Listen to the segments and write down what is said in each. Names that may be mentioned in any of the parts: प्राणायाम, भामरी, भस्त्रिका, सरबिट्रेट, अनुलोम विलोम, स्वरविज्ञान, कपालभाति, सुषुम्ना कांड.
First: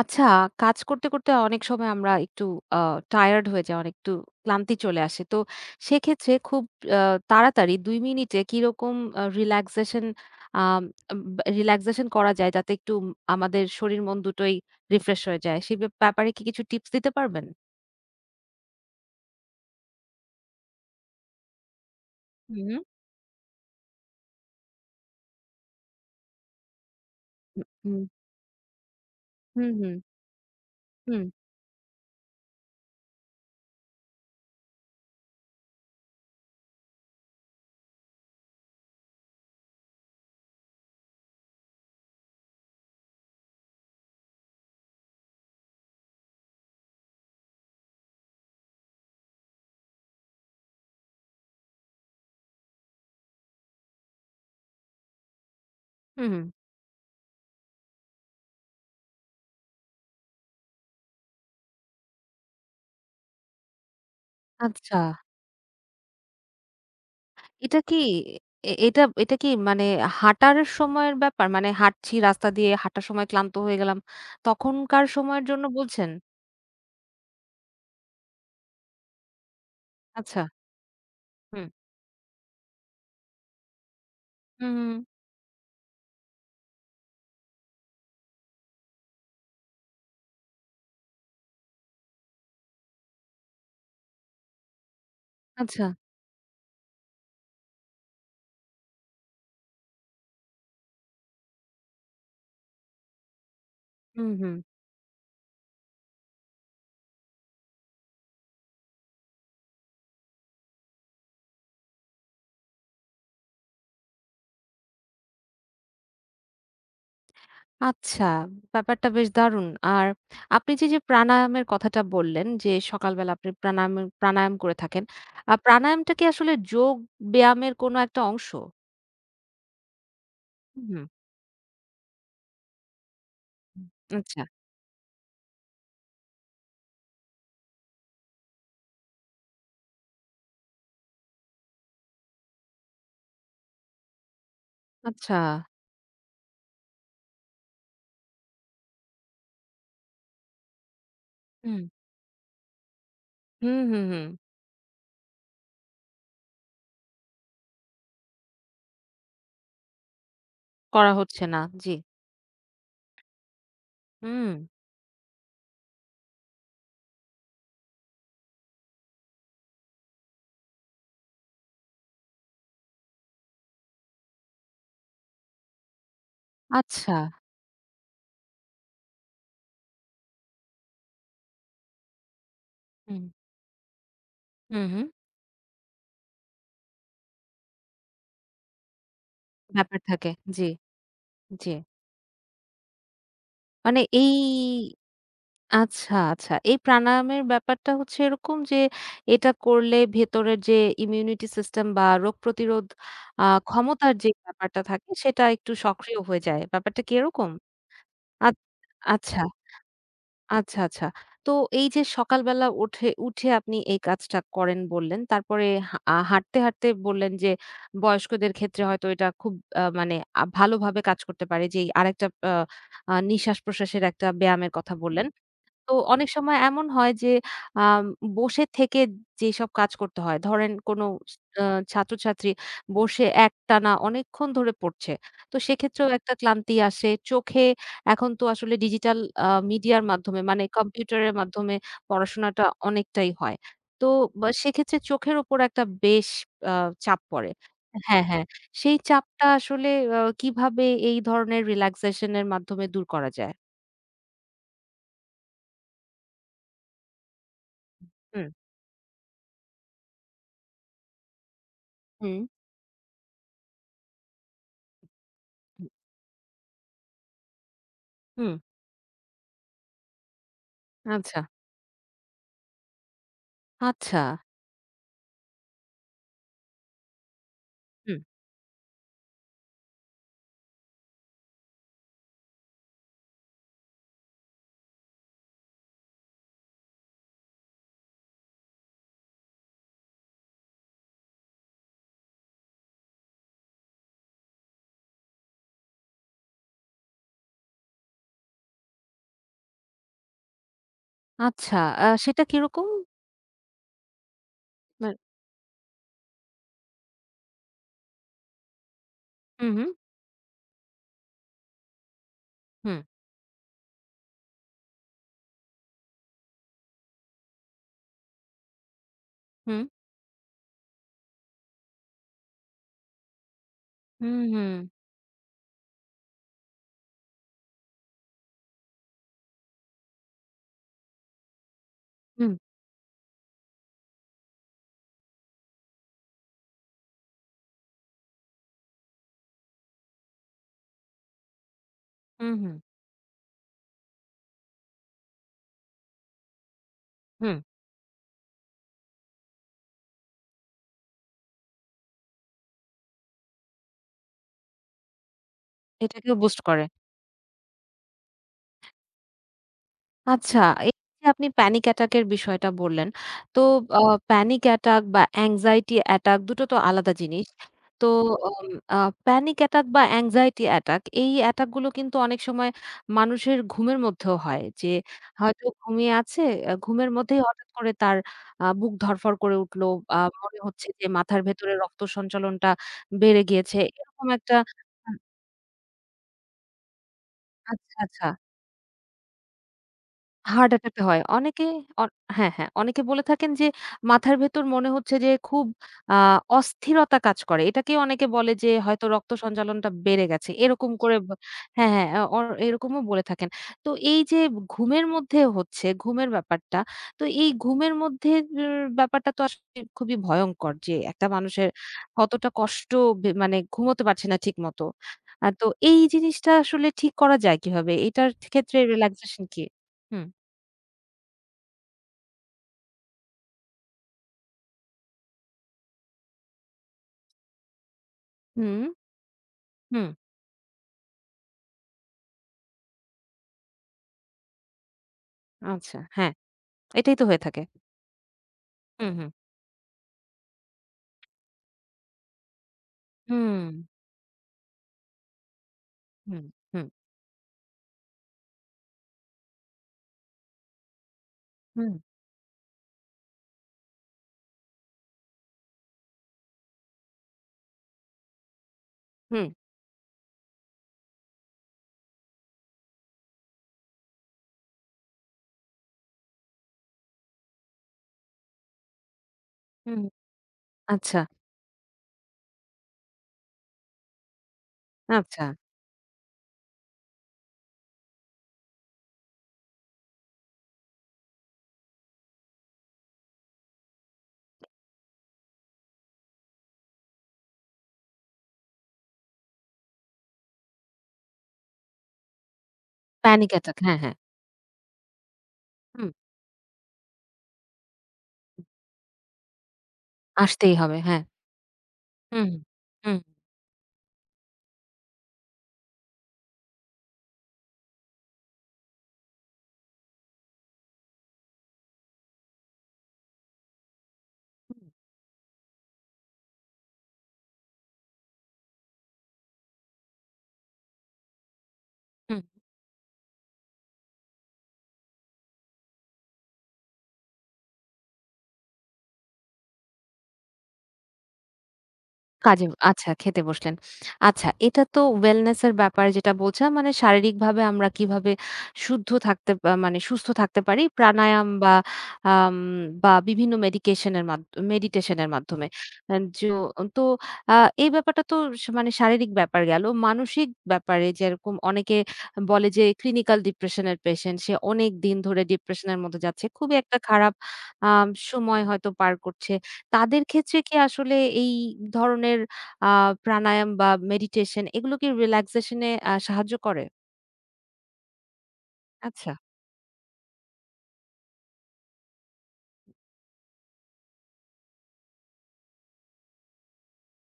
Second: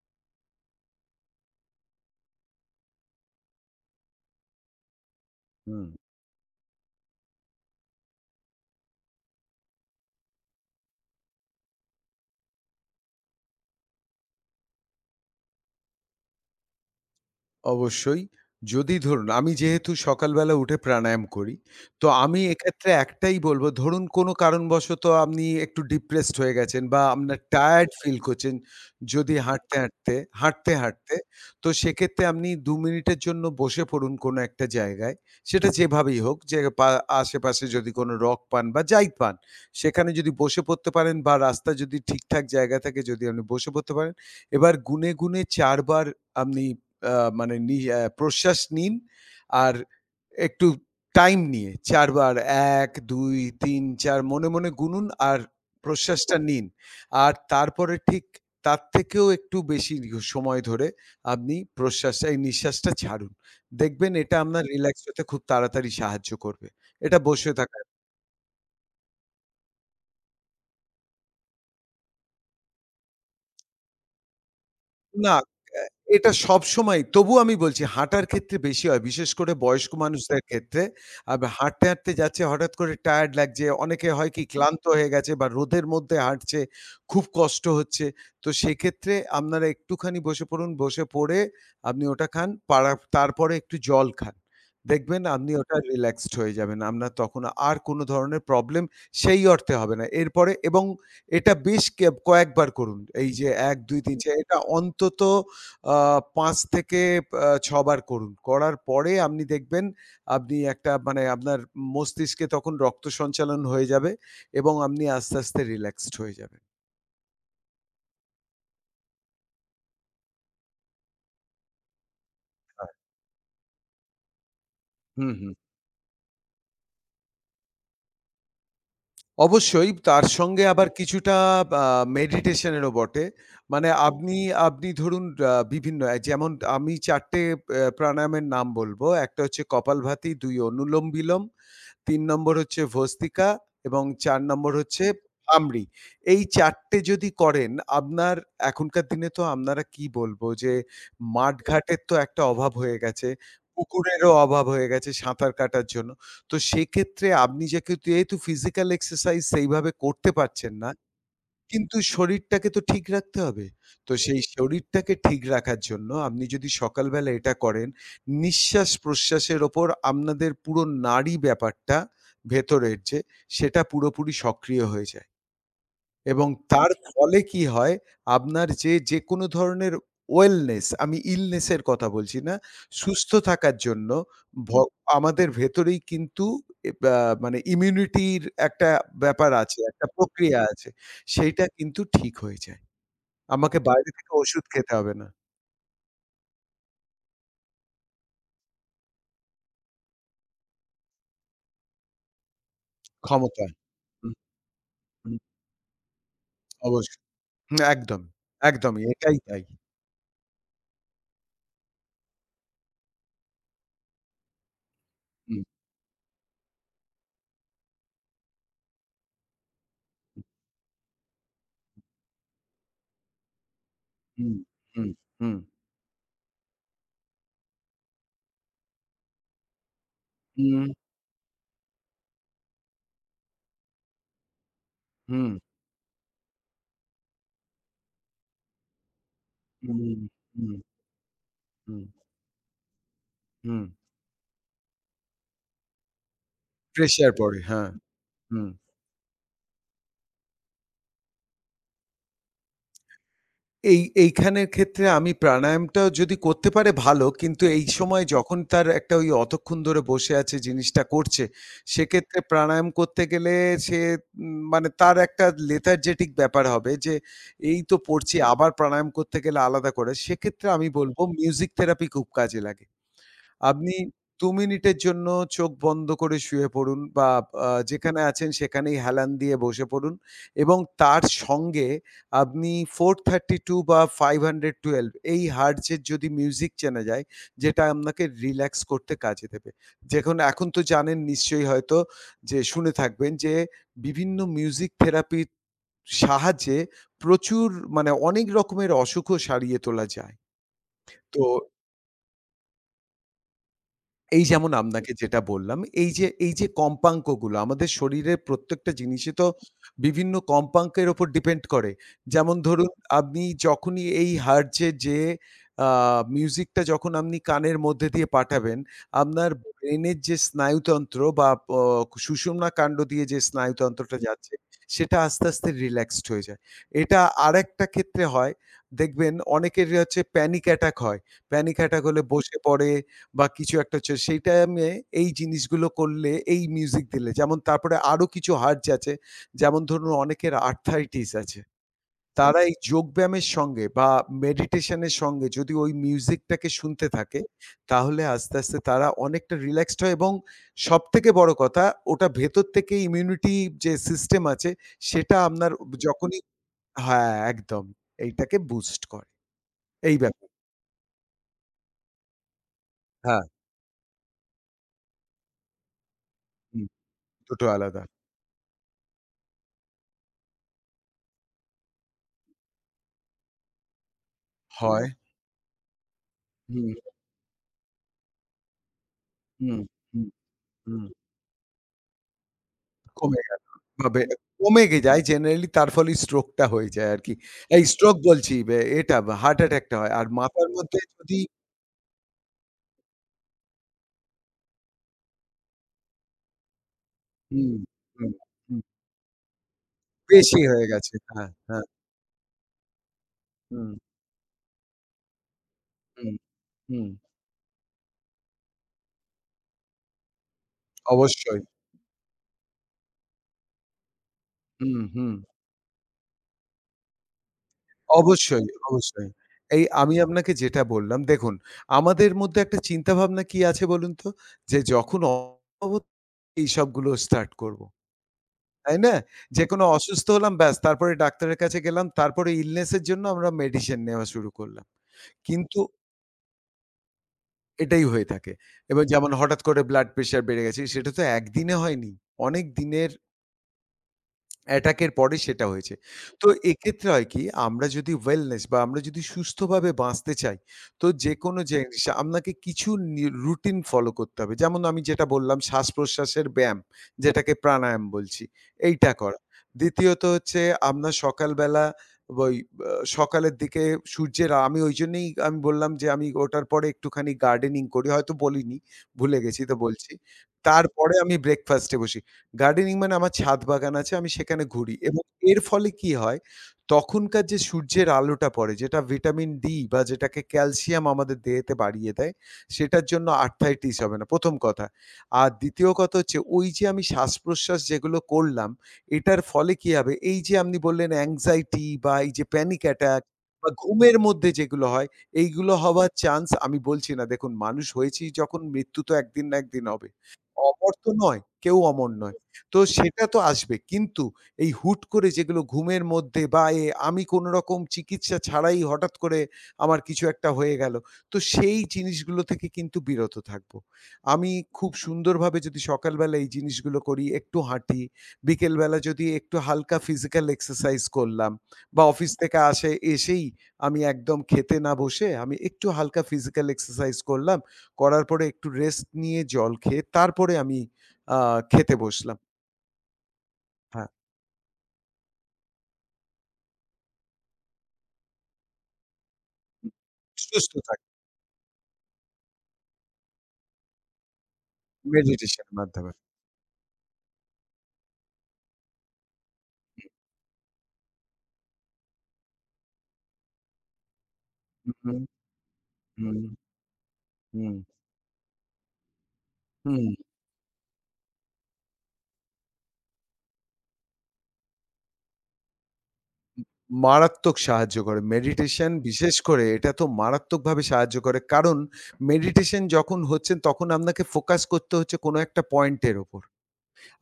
আচ্ছা, কাজ করতে, করতে অনেক সময় আমরা একটু আ টায়ার্ড হয়ে যাই, অনেক একটু ক্লান্তি চলে আসে। তো হুম, সেক্ষেত্রে খুব আ তাড়াতাড়ি ২ মিনিটে কিরকম রিল্যাক্সেশন আম বা রিল্যাক্সেশন করা যায় যাতে একটু আমাদের শরীর মন দুটোই রিফ্রেশ হয়ে যায়। সে ব্যাপারে কি কিছু টিপস দিতে পারবেন? অবশ্যই। যদি ধরুন আমি যেহেতু সকালবেলা উঠে প্রাণায়াম করি, তো আমি হুম, হুম, এক্ষেত্রে একটাই বলব ধরুন কোনো কারণবশত আপনি একটু ডিপ্রেসড হয়ে গেছেন বা আপনার টায়ার্ড হুম, ফিল করছেন যদি হুম, হাঁটতে, হুম, হাঁটতে, হাঁটতে, হাঁটতে হুম। তো সেক্ষেত্রে আপনি ২ মিনিটের জন্য বসে পড়ুন কোনো একটা জায়গায়। সেটা যেভাবেই হোক যে পা আশেপাশে যদি কোনো রক পান বা যাই পান, সেখানে যদি বসে পড়তে পারেন বা রাস্তা যদি ঠিকঠাক জায়গা থাকে যদি আপনি বসে পড়তে পারেন। এবার গুনে, গুনে ৪ বার আপনি আ মানে নি অ্যা প্রশ্বাস নিন। আর একটু টাইম নিয়ে ৪ বার ১, ২, ৩, ৪ মনে, মনে গুনুন আর প্রশ্বাসটা হুম। নিন। আর তারপরে ঠিক তার থেকেও একটু বেশি দীর্ঘ সময় ধরে আপনি প্রশ্বাসটা এই নিঃশ্বাসটা ছাড়ুন। দেখবেন এটা আপনার আচ্ছা। রিল্যাক্স হতে খুব তাড়াতাড়ি সাহায্য করবে। এটা বসে থাকা এটা কি এ এটা এটা কি মানে হাঁটার সময়ের ব্যাপার? মানে হাঁটছি রাস্তা দিয়ে, হাঁটার সময় ক্লান্ত হয়ে গেলাম। তখনকার না, সময়ের জন্য অ্যা বলছেন? এটা সবসময়ই। তবুও আমি বলছি হাঁটার ক্ষেত্রে বেশি হয়। বিশেষ করে বয়স্ক মানুষদের আচ্ছা। ক্ষেত্রে। হুম। হাঁটতে, হাঁটতে যাচ্ছে হঠাৎ করে টায়ার্ড লাগছে। অনেকে হয় কি হুম, ক্লান্ত হুম। হয়ে গেছে বা রোদের মধ্যে হাঁটছে, খুব কষ্ট হচ্ছে। তো সেক্ষেত্রে আপনারা একটুখানি বসে পড়ুন। বসে পড়ে আপনি ওটা খান। তারপরে একটু জল খান। দেখবেন আপনি ওটা আচ্ছা। রিল্যাক্সড হয়ে যাবেন। আপনার তখন আর কোনো ধরনের প্রবলেম সেই অর্থে হবে না। এরপরে এবং এটা বেশ কয়েকবার করুন। এই যে ১, ২, ৩, হুম, ৪ হুম। এটা অন্তত আ ৫ থেকে ৬ বার করুন। করার পরে আপনি দেখবেন আপনি একটা মানে আপনার মস্তিষ্কে তখন রক্ত সঞ্চালন হয়ে যাবে এবং আপনি আস্তে, আস্তে রিল্যাক্সড হয়ে যাবেন। আচ্ছা, ব্যাপারটা বেশ দারুণ। আর আপনি যে প্রাণায়ামের কথাটা বললেন যে, হ্যাঁ। সকালবেলা আপনি প্রাণায়াম করে থাকেন। হুম, হুম। প্রাণায়ামটা কি আসলে যোগ ব্যায়ামের কোনো একটা অংশ? অবশ্যই তার সঙ্গে হুম, আবার হুম। কিছুটা আ মেডিটেশন এরও বটে। মানে হুম। আপনি আচ্ছা, আপনি ধরুন বিভিন্ন যেমন আমি ৪ টে প্রাণায়ামের নাম বলব। একটা হচ্ছে কপালভাতি, ২ অনুলোম বিলোম, ৩ নম্বর হচ্ছে ভস্ত্রিকা এবং ৪ নম্বর হচ্ছে আচ্ছা। ভামরি। এই ৪ টে যদি করেন আপনার এখনকার দিনে তো আপনারা কি বলবো যে হুম। মাঠঘাটের তো একটা অভাব হয়ে গেছে। হুম, হুম, হুম। পুকুরেরও অভাব হয়ে গেছে সাঁতার কাটার জন্য। তো সেক্ষেত্রে আপনি যেহেতু যেহেতু ফিজিক্যাল এক্সারসাইজ সেইভাবে করতে পারছেন না, করা হচ্ছে না। জি। কিন্তু শরীরটাকে তো ঠিক রাখতে হবে। তো সেই হুম। শরীরটাকে ঠিক রাখার জন্য আপনি যদি সকালবেলা এটা করেন, নিঃশ্বাস-প্রশ্বাসের ওপর আপনাদের পুরো নাড়ি ব্যাপারটা ভেতরের যে, সেটা পুরোপুরি সক্রিয় হয়ে যায়। এবং তার আচ্ছা। ফলে কি হয়? আপনার যে, যেকোনো ধরনের ওয়েলনেস আমি ইলনেস এর কথা বলছি না। হুম, সুস্থ থাকার জন্য ভ হুম, হুম। আমাদের ভেতরেই কিন্তু এ ব্যা মানে ইমিউনিটির একটা ব্যাপার আছে, ব্যাপার একটা থাকে। প্রক্রিয়া জি, আছে। সেইটা জি। কিন্তু ঠিক হয়ে যায়। আমাকে মানে বাইরে এই থেকে ওষুধ খেতে হবে না। আচ্ছা, আচ্ছা। এই প্রাণায়ামের ব্যাপারটা হচ্ছে এরকম যে এটা করলে ভেতরের যে ইমিউনিটি সিস্টেম বা রোগ প্রতিরোধ ক্ষমতা। ক্ষমতার যে হুম, ব্যাপারটা থাকে হুম। সেটা একটু সক্রিয় হয়ে যায়। ব্যাপারটা কি অবশ্যই। এরকম? হুম, একদম, আ একদমই এটাই আচ্ছা। তাই। আচ্ছা, আচ্ছা। তো এই যে সকালবেলা উঠে উঠে আপনি এই কাজটা করেন বললেন। হুম, তারপরে হা আ হাঁটতে, হাঁটতে বললেন যে বয়স্কদের ক্ষেত্রে হয়তো এটা খুব মানে ভালোভাবে কাজ করতে পারে। যেই আরেকটা আ আ নিঃশ্বাস-প্রশ্বাসের একটা হুম, ব্যায়ামের কথা হুম। হুম, বললেন। হুম, তো অনেক সময় এমন হয় যে আম বসে থেকে যেসব কাজ করতে হয়। ধরেন হুম, কোনো আ ছাত্রছাত্রী বসে একটানা অনেকক্ষণ ধরে পড়ছে। হুম, তো সেক্ষেত্রেও একটা ক্লান্তি আসে। চোখে এখন তো আসলে ডিজিটাল হুম, মিডিয়ার মাধ্যমে মানে হুম, কম্পিউটারের মাধ্যমে হুম, পড়াশোনাটা অনেকটাই হয়। হুম। তো বা সেক্ষেত্রে চোখের উপর একটা বেশ আ চাপ প্রেশার পড়ে। পড়ে, হ্যাঁ। হ্যাঁ, হ্যাঁ। হুম। সেই চাপটা আসলে কিভাবে এই ধরনের রিল্যাক্সেশন এর মাধ্যমে দূর করা যায়? এইখানের ক্ষেত্রে আমি প্রাণায়ামটাও যদি করতে পারে ভালো, কিন্তু এই সময় হুম, যখন তার একটা ওই অতক্ষণ ধরে বসে আছে জিনিসটা করছে, সেক্ষেত্রে হুম, প্রাণায়াম করতে গেলে সে উম মানে তার একটা লেথার্জেটিক ব্যাপার হবে যে এই তো পড়ছি হুম। আবার প্রাণায়াম করতে গেলে আলাদা করে। সেক্ষেত্রে আমি বলব আচ্ছা, মিউজিক থেরাপি খুব কাজে লাগে। আপনি আচ্ছা, ২ মিনিটের জন্য চোখ বন্ধ করে শুয়ে পড়ুন বা হুম। যেখানে আছেন সেখানেই হেলান দিয়ে বসে পড়ুন এবং তার সঙ্গে আপনি 432 বা 512 এই hertz এর যদি মিউজিক চেনা যায়, যেটা আপনাকে রিল্যাক্স করতে কাজে দেবে। এখন তো জানেন নিশ্চয়ই হয়তো যে শুনে থাকবেন যে বিভিন্ন মিউজিক থেরাপির সাহায্যে প্রচুর মানে অনেক রকমের অসুখও সারিয়ে তোলা যায়। তো আচ্ছা। সেটা কিরকম? এই যেমন মা আপনাকে যেটা বললাম, এই যে কম্পাঙ্কগুলো আমাদের শরীরের প্রত্যেকটা জিনিসই তো হুম, হুম, বিভিন্ন কম্পাঙ্কের উপর ডিপেন্ড করে। যেমন ধরুন হুম, আপনি যখনই এই হার্টজে যে আ মিউজিকটা যখন আপনি কানের মধ্যে দিয়ে পাঠাবেন, আপনার হুম, ব্রেনের যে স্নায়ুতন্ত্র বা প সুষুম্না কাণ্ড দিয়ে যে স্নায়ুতন্ত্রটা হুম, যাচ্ছে, হুম, সেটা আস্তে, আস্তে রিল্যাক্সড হয়ে যায়। এটা আরেকটা ক্ষেত্রে হয়, দেখবেন অনেকেরই হচ্ছে প্যানিক অ্যাটাক হয়। প্যানিক অ্যাটাক হলে হুম, বসে পড়ে বা কিছু একটা হচ্ছে সেইটা আমি এই জিনিসগুলো করলে, এই মিউজিক দিলে যেমন তারপরে আরো কিছু হার্টজ আছে। যেমন ধরুন অনেকের আর্থ্রাইটিস আছে। হুম, হুম, তারা এই হুম, যোগব্যায়ামের সঙ্গে বা মেডিটেশন এর সঙ্গে যদি ওই মিউজিকটাকে শুনতে থাকে, হুম। তাহলে আস্তে, আস্তে তারা অনেকটা রিল্যাক্সড হয় এবং সবথেকে বড় কথা ওটা ভেতর থেকে ইমিউনিটি যে সিস্টেম আছে সেটা আপনার এটাকেও যখনই বুস্ট করে। হ্যাঁ, একদম। এইটাকে বুস্ট করে। এই ব্যাপার। আচ্ছা, এই যে আপনি প্যানিক অ্যাটাক এর বিষয়টা বললেন। হ্যাঁ, তো আ প্যানিক অ্যাটাক বা অ্যাংজাইটি অ্যাটাক দুটো তো হুম, আলাদা জিনিস। দুটো আলাদা। তো উম আ প্যানিক অ্যাটাক বা অ্যাংজাইটি অ্যাটাক এই অ্যাটাক গুলো কিন্তু অনেক সময় মানুষের ঘুমের মধ্যেও হয়। যে হয়। হয়তো ঘুমিয়ে আছে, হুম, ঘুমের মধ্যেই হঠাৎ করে তার বুক ধড়ফড় করে হুম, উঠলো। হুম। মনে হচ্ছে হুম। যে মাথার ভেতরে রক্ত সঞ্চালনটা কমে বেড়ে যায় গিয়েছে। ভাবে এরকম একটা কমে গে আ যায় জেনারেলি তার ফলে স্ট্রোকটা হয়ে যায় আরকি। এই আচ্ছা, স্ট্রোক আচ্ছা। বলছি বে এটা হার্ট অ্যাটাকটা হয়। আর মাথার হার্ট অ্যাটাক মধ্যে টা হয়। যদি অনেকে অন হ্যাঁ, হ্যাঁ। অনেকে বলে থাকেন যে মাথার ভেতর মনে হচ্ছে যে খুব আ অস্থিরতা কাজ করে। হুম, এটাকেই অনেকে হুম, বলে যে হুম, হয়তো রক্ত সঞ্চালনটা বেড়ে গেছে। বেশি হয়ে এরকম গেছে। করে ব হ্যাঁ, হ্যাঁ। হ্যাঁ, হ্যাঁ। অ অর এরকমও বলে থাকেন। হুম, তো এই যে ঘুমের মধ্যে হচ্ছে, ঘুমের হুম, ব্যাপারটা। হুম। তো এই ঘুমের মধ্যে এর ব্যাপারটা তো আসলে খুবই ভয়ংকর যে একটা অবশ্যই। মানুষের কতটা কষ্ট মানে ঘুমোতে পারছে না ঠিকমতো। হুম, হুম। তো এই জিনিসটা আসলে ঠিক করা যায় কিভাবে? এটার অবশ্যই, ক্ষেত্রে অবশ্যই। রিল্যাক্সেশন কি? এই আমি হুম। আপনাকে যেটা বললাম দেখুন, আমাদের মধ্যে একটা চিন্তাভাবনা কি আছে বলুন তো? যে যখন এইসবগুলো স্টার্ট করব। হুম, তাই না? যেকোনো হুম। অসুস্থ হলাম ব্যাস তারপরে ডাক্তারের কাছে গেলাম। তারপরে ইলনেস এর জন্য আমরা মেডিসিন নেওয়া শুরু করলাম। কিন্তু আচ্ছা, হ্যাঁ, এটাই তো হয়ে থাকে। এটাই হয়ে থাকে। এবার হুম, যেমন হুম, হঠাৎ করে ব্লাড প্রেশার বেড়ে গেছে সেটা তো একদিনে হয়নি। অনেক দিনের হুম, অ্যাটাক এর পরে সেটা হয়েছে। হুম, তো হুম, এক্ষেত্রে হয় কি আমরা যদি ওয়েলনেস বা আমরা যদি সুস্থভাবে বাঁচতে চাই, তো যেকোনো হুম, জিনিস আপনাকে কিছু নি রুটিন ফলো করতে হবে। যেমন আমি যেটা বললাম শ্বাস-প্রশ্বাসের ব্যায়াম, যেটাকে প্রাণায়াম বলছি, এইটা করা। হুম, দ্বিতীয়ত হচ্ছে আপনার সকালবেলা ওই আ সকালের দিকে সূর্যের আমি ঐজন্যেই আমি বললাম যে আমি ওটার পরে একটুখানি গার্ডেনিং করি। হয়তো বলিনি, ভুলে গেছি তো হুম। বলছি। তারপরে আচ্ছা, আমি ব্রেকফাস্ট এ বসি। গার্ডেনিং মানে আমার ছাদ বাগান আছে, আমি সেখানে ঘুরি এবং আচ্ছা। এর ফলে কি হয়, তখনকার যে সূর্যের আলোটা পড়ে যেটা ভিটামিন ডি বা যেটাকে ক্যালসিয়াম আমাদের দেহেতে বাড়িয়ে দেয়, সেটার জন্য আর্থ্রাইটিস হবে না ১ম কথা। আর ২য় কথা হচ্ছে ওই যে আমি শ্বাসপ্রশ্বাস যেগুলো করলাম, এটার ফলে কি হবে, এই যে আপনি বললেন anxiety বা এই যে panic attack প্যানিক বা অ্যাটাক হ্যাঁ, হ্যাঁ। ঘুমের মধ্যে যেগুলো হয়, এইগুলো হওয়ার হুম, চান্স আমি বলছি না দেখুন মানুষ হয়েছি যখন মৃত্যু তো একদিন না একদিন হবে। আসতেই অমর হবে। তো হ্যাঁ। নয়, কেউ অমর নয়। হুম, তো হুম, সেটা তো আসবে। কিন্তু এই হুট করে যেগুলো ঘুমের মধ্যে বা এ আমি কোনরকম চিকিৎসা ছাড়াই হঠাৎ করে আমার কিছু একটা হয়ে গেল। তো সেই জিনিসগুলো থেকে কিন্তু বিরত থাকবো। আমি হুম, খুব সুন্দরভাবে যদি সকালবেলা এই জিনিসগুলো করি, একটু হাঁটি, বিকেলবেলা যদি একটু হালকা ফিজিক্যাল এক্সারসাইজ করলাম বা অফিস হুম। থেকে এসেই আমি একদম খেতে না বসে আমি একটু হালকা ফিজিক্যাল এক্সারসাইজ করলাম। করার পরে একটু রেস্ট নিয়ে জল খেয়ে তারপরে আমি আ খেতে বসলাম। কাজে আচ্ছা খেতে বসলেন। হ্যাঁ। আচ্ছা এটা তো ওয়েলনেস এর ব্যাপার যেটা বলছিলাম মানে শারীরিকভাবে আমরা কিভাবে শুদ্ধ থাকতে মানে সুস্থ থাকতে সুস্থ পারি থাকে প্রাণায়াম বা আম বা বিভিন্ন মেডিকেশন এর মাধ্য মেডিটেশন এর মেডিটেশন মাধ্যমে। এর মাধ্যমে। আ যো তো আ এই ব্যাপারটা তো মানে শারীরিক ব্যাপার গেল। মানসিক ব্যাপারে যেরকম অনেকে বলে যে ক্লিনিক্যাল ডিপ্রেশন এর পেশেন্ট সে অনেক দিন হুম, ধরে ডিপ্রেশন এর মধ্যে হুম, যাচ্ছে। খুবই একটা খারাপ হুম, সময় হয়তো পার করছে। হুম। তাদের ক্ষেত্রে কি আসলে এই ধরনের আ প্রাণায়াম বা মেডিটেশন এগুলো কি রিল্যাক্সেশন এ সাহায্য করে? মারাত্মক সাহায্য করে। মেডিটেশন আচ্ছা, বিশেষ করে এটা তো মারাত্মকভাবে সাহায্য করে। কারণ মেডিটেশন যখন হচ্ছেন তখন আপনাকে ফোকাস করতে হচ্ছে কোনো একটা পয়েন্ট এর উপর।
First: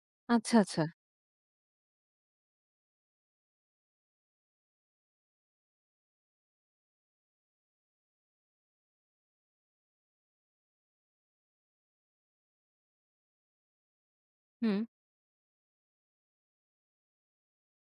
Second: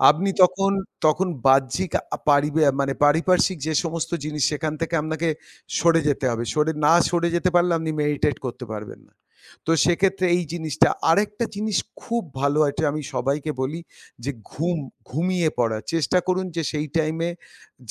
আপনি আচ্ছা, তখন আচ্ছা। তখন বাহ্যিক আ পারিবে মানে পারিপার্শ্বিক যে সমস্ত জিনিস সেখান থেকে আপনাকে সরে যেতে হবে। সরে যেতে পারলে আপনি মেডিটেট করতে পারবেন না। তো সেক্ষেত্রে এই জিনিসটা আরেকটা জিনিস খুব ভালো এটা আমি সবাইকে বলি যে হুম, ঘুমিয়ে পড়া। চেষ্টা করুন যে সেই টাইমে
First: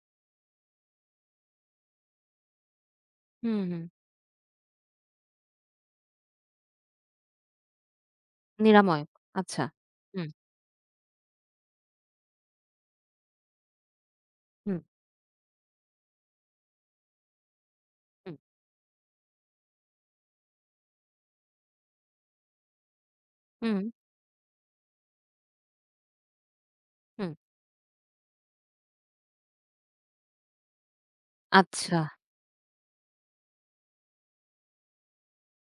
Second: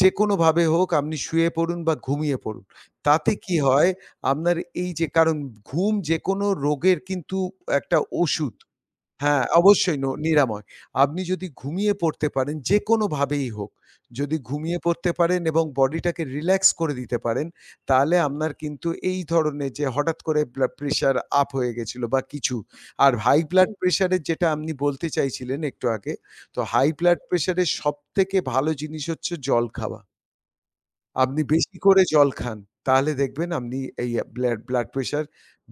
যেকোনোভাবে হোক আপনি শুয়ে পড়ুন বা ঘুমিয়ে পড়ুন। তাতে কি হুম, হুম। হয় আপনার এই যে কারণ ঘুম যেকোনো রোগের কিন্তু একটা ওষুধ। নিরাময়। হ্যাঁ, আচ্ছা। অবশ্যই হুম, নিরাময়। আপনি যদি ঘুমিয়ে পড়তে পারেন যেকোনোভাবেই হোক, যদি হুম, ঘুমিয়ে পড়তে পারেন এবং বডিটাকে রিল্যাক্স করে দিতে পারেন, তাহলে হুম, আপনার কিন্তু এই ধরনের যে হঠাৎ করে ব্লাড প্রেশার আপ হয়ে গেছিল বা কিছু। আর হাই ব্লাড হুম। হুম, প্রেশার এর যেটা আপনি বলতে চাইছিলেন একটু আগে, তো হাই ব্লাড হুম। প্রেশার এর সবথেকে ভালো জিনিস হচ্ছে জল খাওয়া। আপনি বেশি আচ্ছা। করে জল খান। তাহলে দেখবেন আপনি এই ব্লাড ব্লাড প্রেশার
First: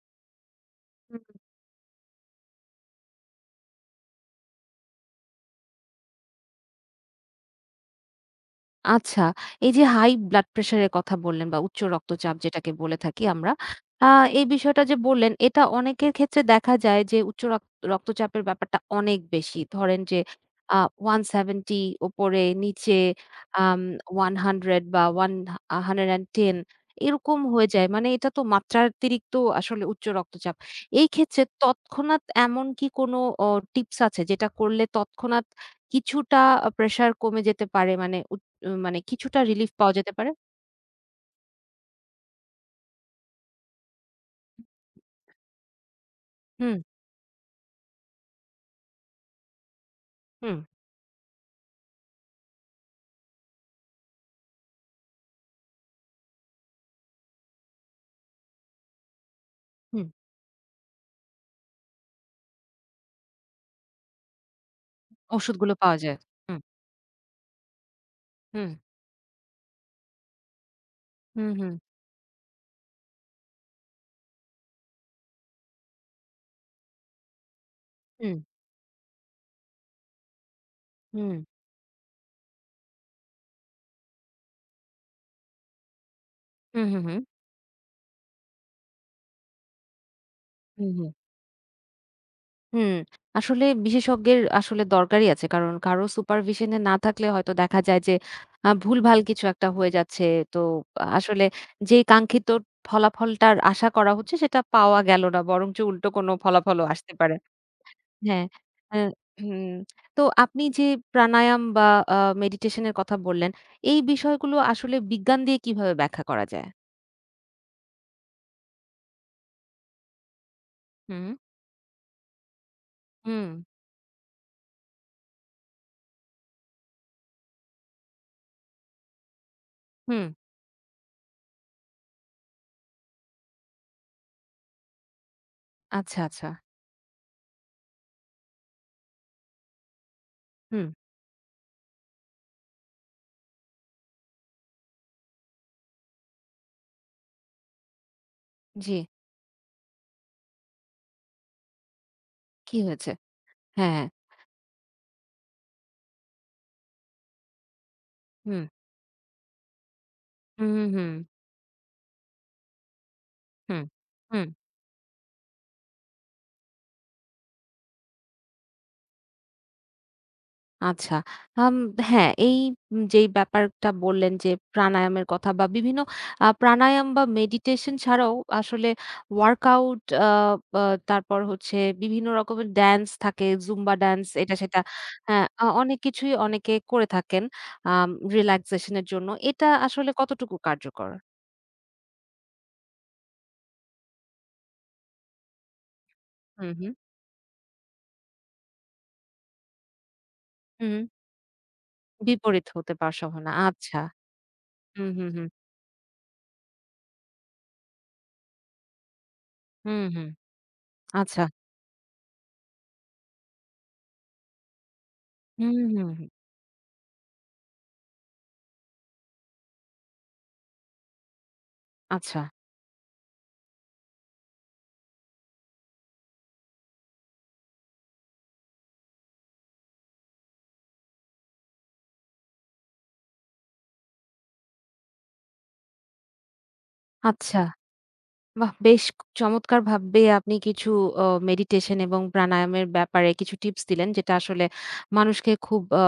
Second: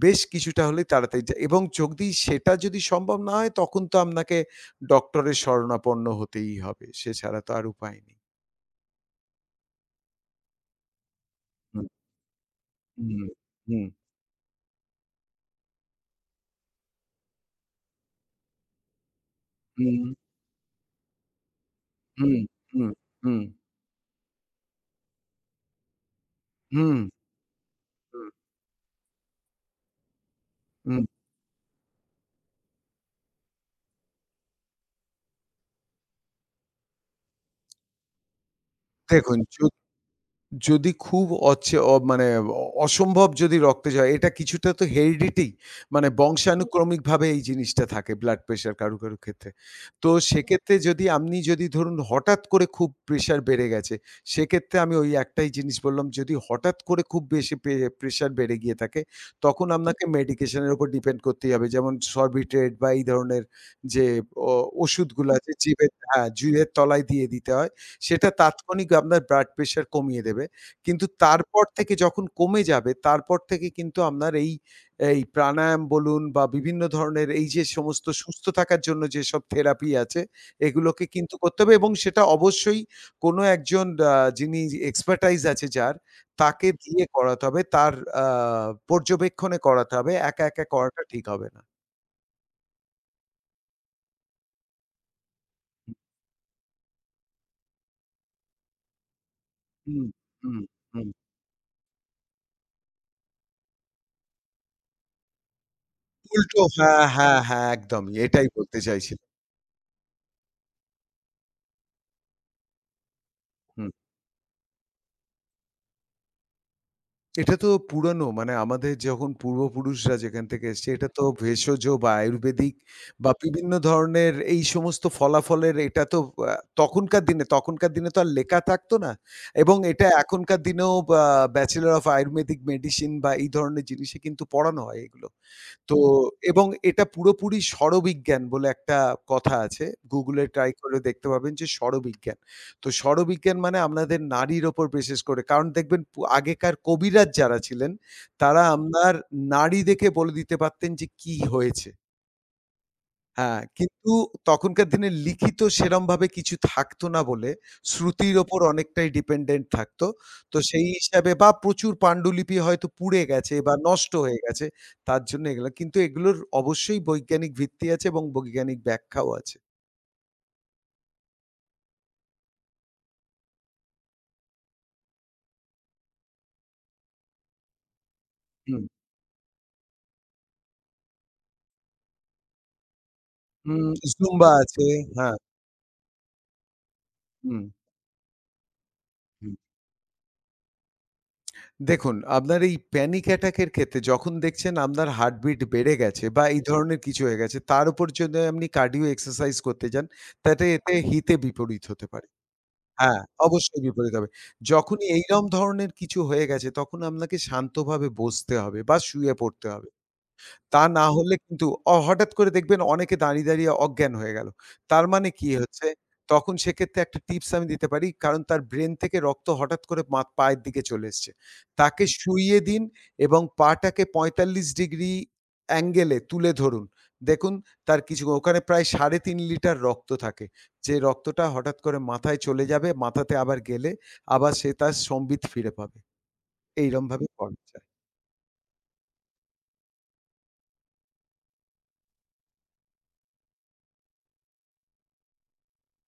বেশ কিছুটা হলেই তাড়াতাড়ি যা এবং যদি সেটা সম্ভব না হয় তখন তো আপনাকে ডক্টরের শরণাপন্ন হতেই হবে। সে ছাড়া তো আর উপায় নেই। আচ্ছা, এই যে হাই ব্লাড প্রেশার এর কথা বললেন বা উচ্চ হুম, রক্তচাপ যেটাকে বলে হুম, থাকি আমরা। হুম, আ এই বিষয়টা যে বললেন এটা অনেকের ক্ষেত্রে দেখা যায় যে উচ্চ রক্তচাপের ব্যাপারটা অনেক বেশি। ধরেন হুম, যে আ 170 হুম, ওপরে হুম, নিচে হুম, আম 100 বা ওয়ান আ 110 হুম, হুম, এরকম হয়ে যায়। মানে এটা তো মাত্রাতিরিক্ত আসলে উচ্চ রক্তচাপ। হুম। এই ক্ষেত্রে তৎক্ষণাৎ এমন কি কোনো অ টিপস আছে যেটা করলে তৎক্ষণাৎ কিছুটা প্রেশার কমে যেতে পারে? মানে মানে দেখুন কিছুটা রিলিফ পাওয়া যেতে পারে। যদি খুব অচে অ মানে অ অসম্ভব যদি রক্তে যায়, এটা কিছুটা তো হেরিডিটি মানে হুম, বংশানুক্রমিকভাবে এই জিনিসটা থাকে ব্লাড প্রেশার কারো, কারো ক্ষেত্রে। তো হুম, সেক্ষেত্রে যদি আপনি ধরুন হঠাৎ করে খুব প্রেশার বেড়ে গেছে, সেক্ষেত্রে আমি ওই একটাই জিনিস বললাম, যদি হঠাৎ করে খুব বেশি প্রেশার বেড়ে গিয়ে থাকে, তখন হুম। আপনাকে হুম। মেডিকেশন এর উপর ডিপেন্ড করতেই হবে। যেমন সরবিট্রেট বা এই ধরনের যে অ ওষুধগুলো আছে ওষুধগুলো জিভের পাওয়া যায়। হ্যাঁ, হুম। জিভের তলায় দিয়ে দিতে হয়। সেটা হুম, তাৎক্ষণিক আপনার ব্লাড প্রেশার কমিয়ে দেবে। কিন্তু হুম, তারপর হুম, থেকে যখন কমে যাবে, তারপর থেকে কিন্তু আপনার এই, এই প্রাণায়াম বলুন বা বিভিন্ন ধরনের এই যে সমস্ত হুম, সুস্থ থাকার জন্য যেসব থেরাপি আছে, এগুলোকে কিন্তু হুম, করতে হবে এবং সেটা অবশ্যই কোনো একজন আ যিনি এক্সপার্টাইজ আছে যার, তাকে হুম, হুম, দিয়ে হুম, করাতে হবে। তার আ পর্যবেক্ষণে করাতে হবে। একা, একা হুম, করাটা হুম। ঠিক হবে না। হুম। আসলে বিশেষজ্ঞের আসলে দরকারই আছে। কারণ কারো সুপারভিশন এ না থাকলে হয়তো দেখা যায় যে ভুলভাল কিছু একটা হয়ে হুম, যাচ্ছে। হুম, তো হুম। আহ, আসলে যে কাঙ্ক্ষিত ফলাফলটার আশা করা হচ্ছে সেটা পাওয়া গেল না। বরঞ্চ উল্টো কোনো উল্টো ফলাফলও হ্যাঁ, আসতে পারে। হ্যাঁ, হ্যাঁ, একদমই। হ্যাঁ, এটাই বলতে আ চাইছিলাম। হুম। তো আপনি যে প্রাণায়াম বা আ মেডিটেশন এর কথা বললেন, হুম। এই বিষয়গুলো আসলে বিজ্ঞান দিয়ে কিভাবে ব্যাখ্যা করা যায়? এটা তো পুরানো মানে আমাদের যখন পূর্বপুরুষরা যেখান থেকে এসছে এটা তো হুম। ভেষজ বা আয়ুর্বেদিক বা হুম, বিভিন্ন ধরনের এই সমস্ত ফলাফলের এটা তো আহ, তখনকার দিনে তো আর লেখা থাকতো না এবং এটা হুম। এখনকার দিনেও ব্যাচেলর অফ আয়ুর্বেদিক মেডিসিন বা এই ধরনের জিনিসে কিন্তু পড়ানো হয় এগুলো তো আচ্ছা, আচ্ছা। এবং এটা পুরোপুরি স্বরবিজ্ঞান বলে একটা কথা আছে। Google এ ট্রাই হুম, করে দেখতে পাবেন যে স্বরবিজ্ঞান। তো স্বরবিজ্ঞান মানে আপনাদের নাড়ির ওপর বিশেষ করে কারণ দেখবেন আগেকার কবিরাজ যারা ছিলেন তারা জি। আপনার নাড়ি দেখে বলে দিতে পারতেন যে কি হয়েছে। কি হয়েছে? হ্যাঁ, হ্যাঁ, হ্যাঁ। কিন্তু তখনকার দিনে লিখিত সেরমভাবে কিছু থাকতো না বলে শ্রুতির ওপর হুম, অনেকটাই ডিপেন্ডেন্ট থাকতো। তো হুম, সেই হুম, হিসাবে বা প্রচুর পান্ডুলিপি হয়তো পুড়ে গেছে বা হুম, নষ্ট হয়ে হুম। গেছে। তার জন্য এগুলা কিন্তু এগুলোর অবশ্যই বৈজ্ঞানিক ভিত্তি আছে এবং বৈজ্ঞানিক ব্যাখ্যাও আছে। আচ্ছা। আম হ্যাঁ, এই যেই ব্যাপারটা বললেন যে প্রাণায়ামের কথা বা বিভিন্ন প্রাণায়াম বা মেডিটেশন ছাড়াও হুম, আসলে ওয়ার্কআউট বা তারপর হচ্ছে বিভিন্ন রকমের ড্যান্স থাকে, হুম। জুম্বা ড্যান্স জুম্বা এটা সেটা। আছে, হ্যাঁ, হ্যাঁ, অনেক কিছুই অনেকে করে থাকেন হুম। আম রিল্যাক্সেশন এর জন্য। হুম। এটা আসলে কতটুকু কার্যকর? দেখুন, আপনার এই প্যানিক অ্যাটাকের ক্ষেত্রে যখন দেখছেন আপনার হার্টবিট বেড়ে গেছে বা এই হুম, হুম। ধরনের কিছু হয়ে গেছে, তার উপর যদি আপনি কার্ডিও এক্সারসাইজ করতে যান, তাতে এতে হুম, হিতে বিপরীত হতে পারে। বিপরীত হতে পারার হ্যাঁ, সম্ভাবনা। অবশ্যই আচ্ছা। বিপরীত হবে। যখনই হুম, হুম, এইরকম হুম। ধরনের কিছু হয়ে গেছে, তখন আপনাকে শান্তভাবে বসতে হবে বা শুয়ে পড়তে হবে। হুম, হুম। তা না হলে আচ্ছা। কিন্তু হঠাৎ করে দেখবেন অনেকে দাঁড়িয়ে, দাঁড়িয়ে অজ্ঞান হয়ে গেল। তার মানে কি হুম, হচ্ছে, হুম, হুম। তখন সেক্ষেত্রে একটা টিপস আমি দিতে পারি। কারণ তার ব্রেন থেকে রক্ত হঠাৎ করে পায়ের দিকে চলে এসছে। তাকে আচ্ছা, শুইয়ে দিন এবং পাটাকে ৪৫ ডিগ্রি অ্যাঙ্গেল এ তুলে ধরুন। দেখুন তার কিছু ওখানে প্রায় ৩.৫ লিটার রক্ত থাকে। যে রক্তটা হঠাৎ করে মাথায় চলে যাবে, মাথাতে আবার গেলে আবার সে তার সম্বিত ফিরে পাবে। এইরমভাবে করা আচ্ছা। যায়। বাহ! বেশ চমৎকারভাবে আপনি কিছু অ মেডিটেশন এবং প্রাণায়ামের ব্যাপারে কিছু টিপস দিলেন। যেটা আসলে মানুষকে খুব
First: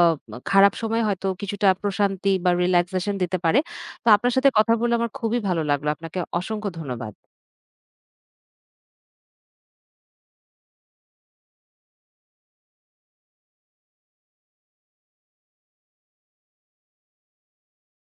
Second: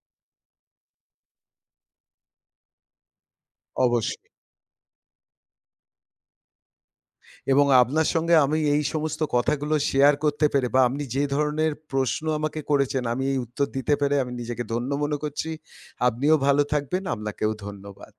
খারাপ সময়ে হয়তো কিছুটা প্রশান্তি বা রিল্যাক্সেশন দিতে পারে। তো অবশ্যই। আপনার সাথে কথা বলে আমার খুবই ভালো লাগলো। আপনাকে অসংখ্য ধন্যবাদ। এবং আপনার সঙ্গে আমি এই সমস্ত কথাগুলো শেয়ার করতে পেরে বা আপনি যে ধরনের প্রশ্ন আমাকে করেছেন আমি এই উত্তর দিতে পেরে আমি নিজেকে ধন্য মনে করছি। আপনিও ভালো থাকবেন। আপনাকেও ধন্যবাদ।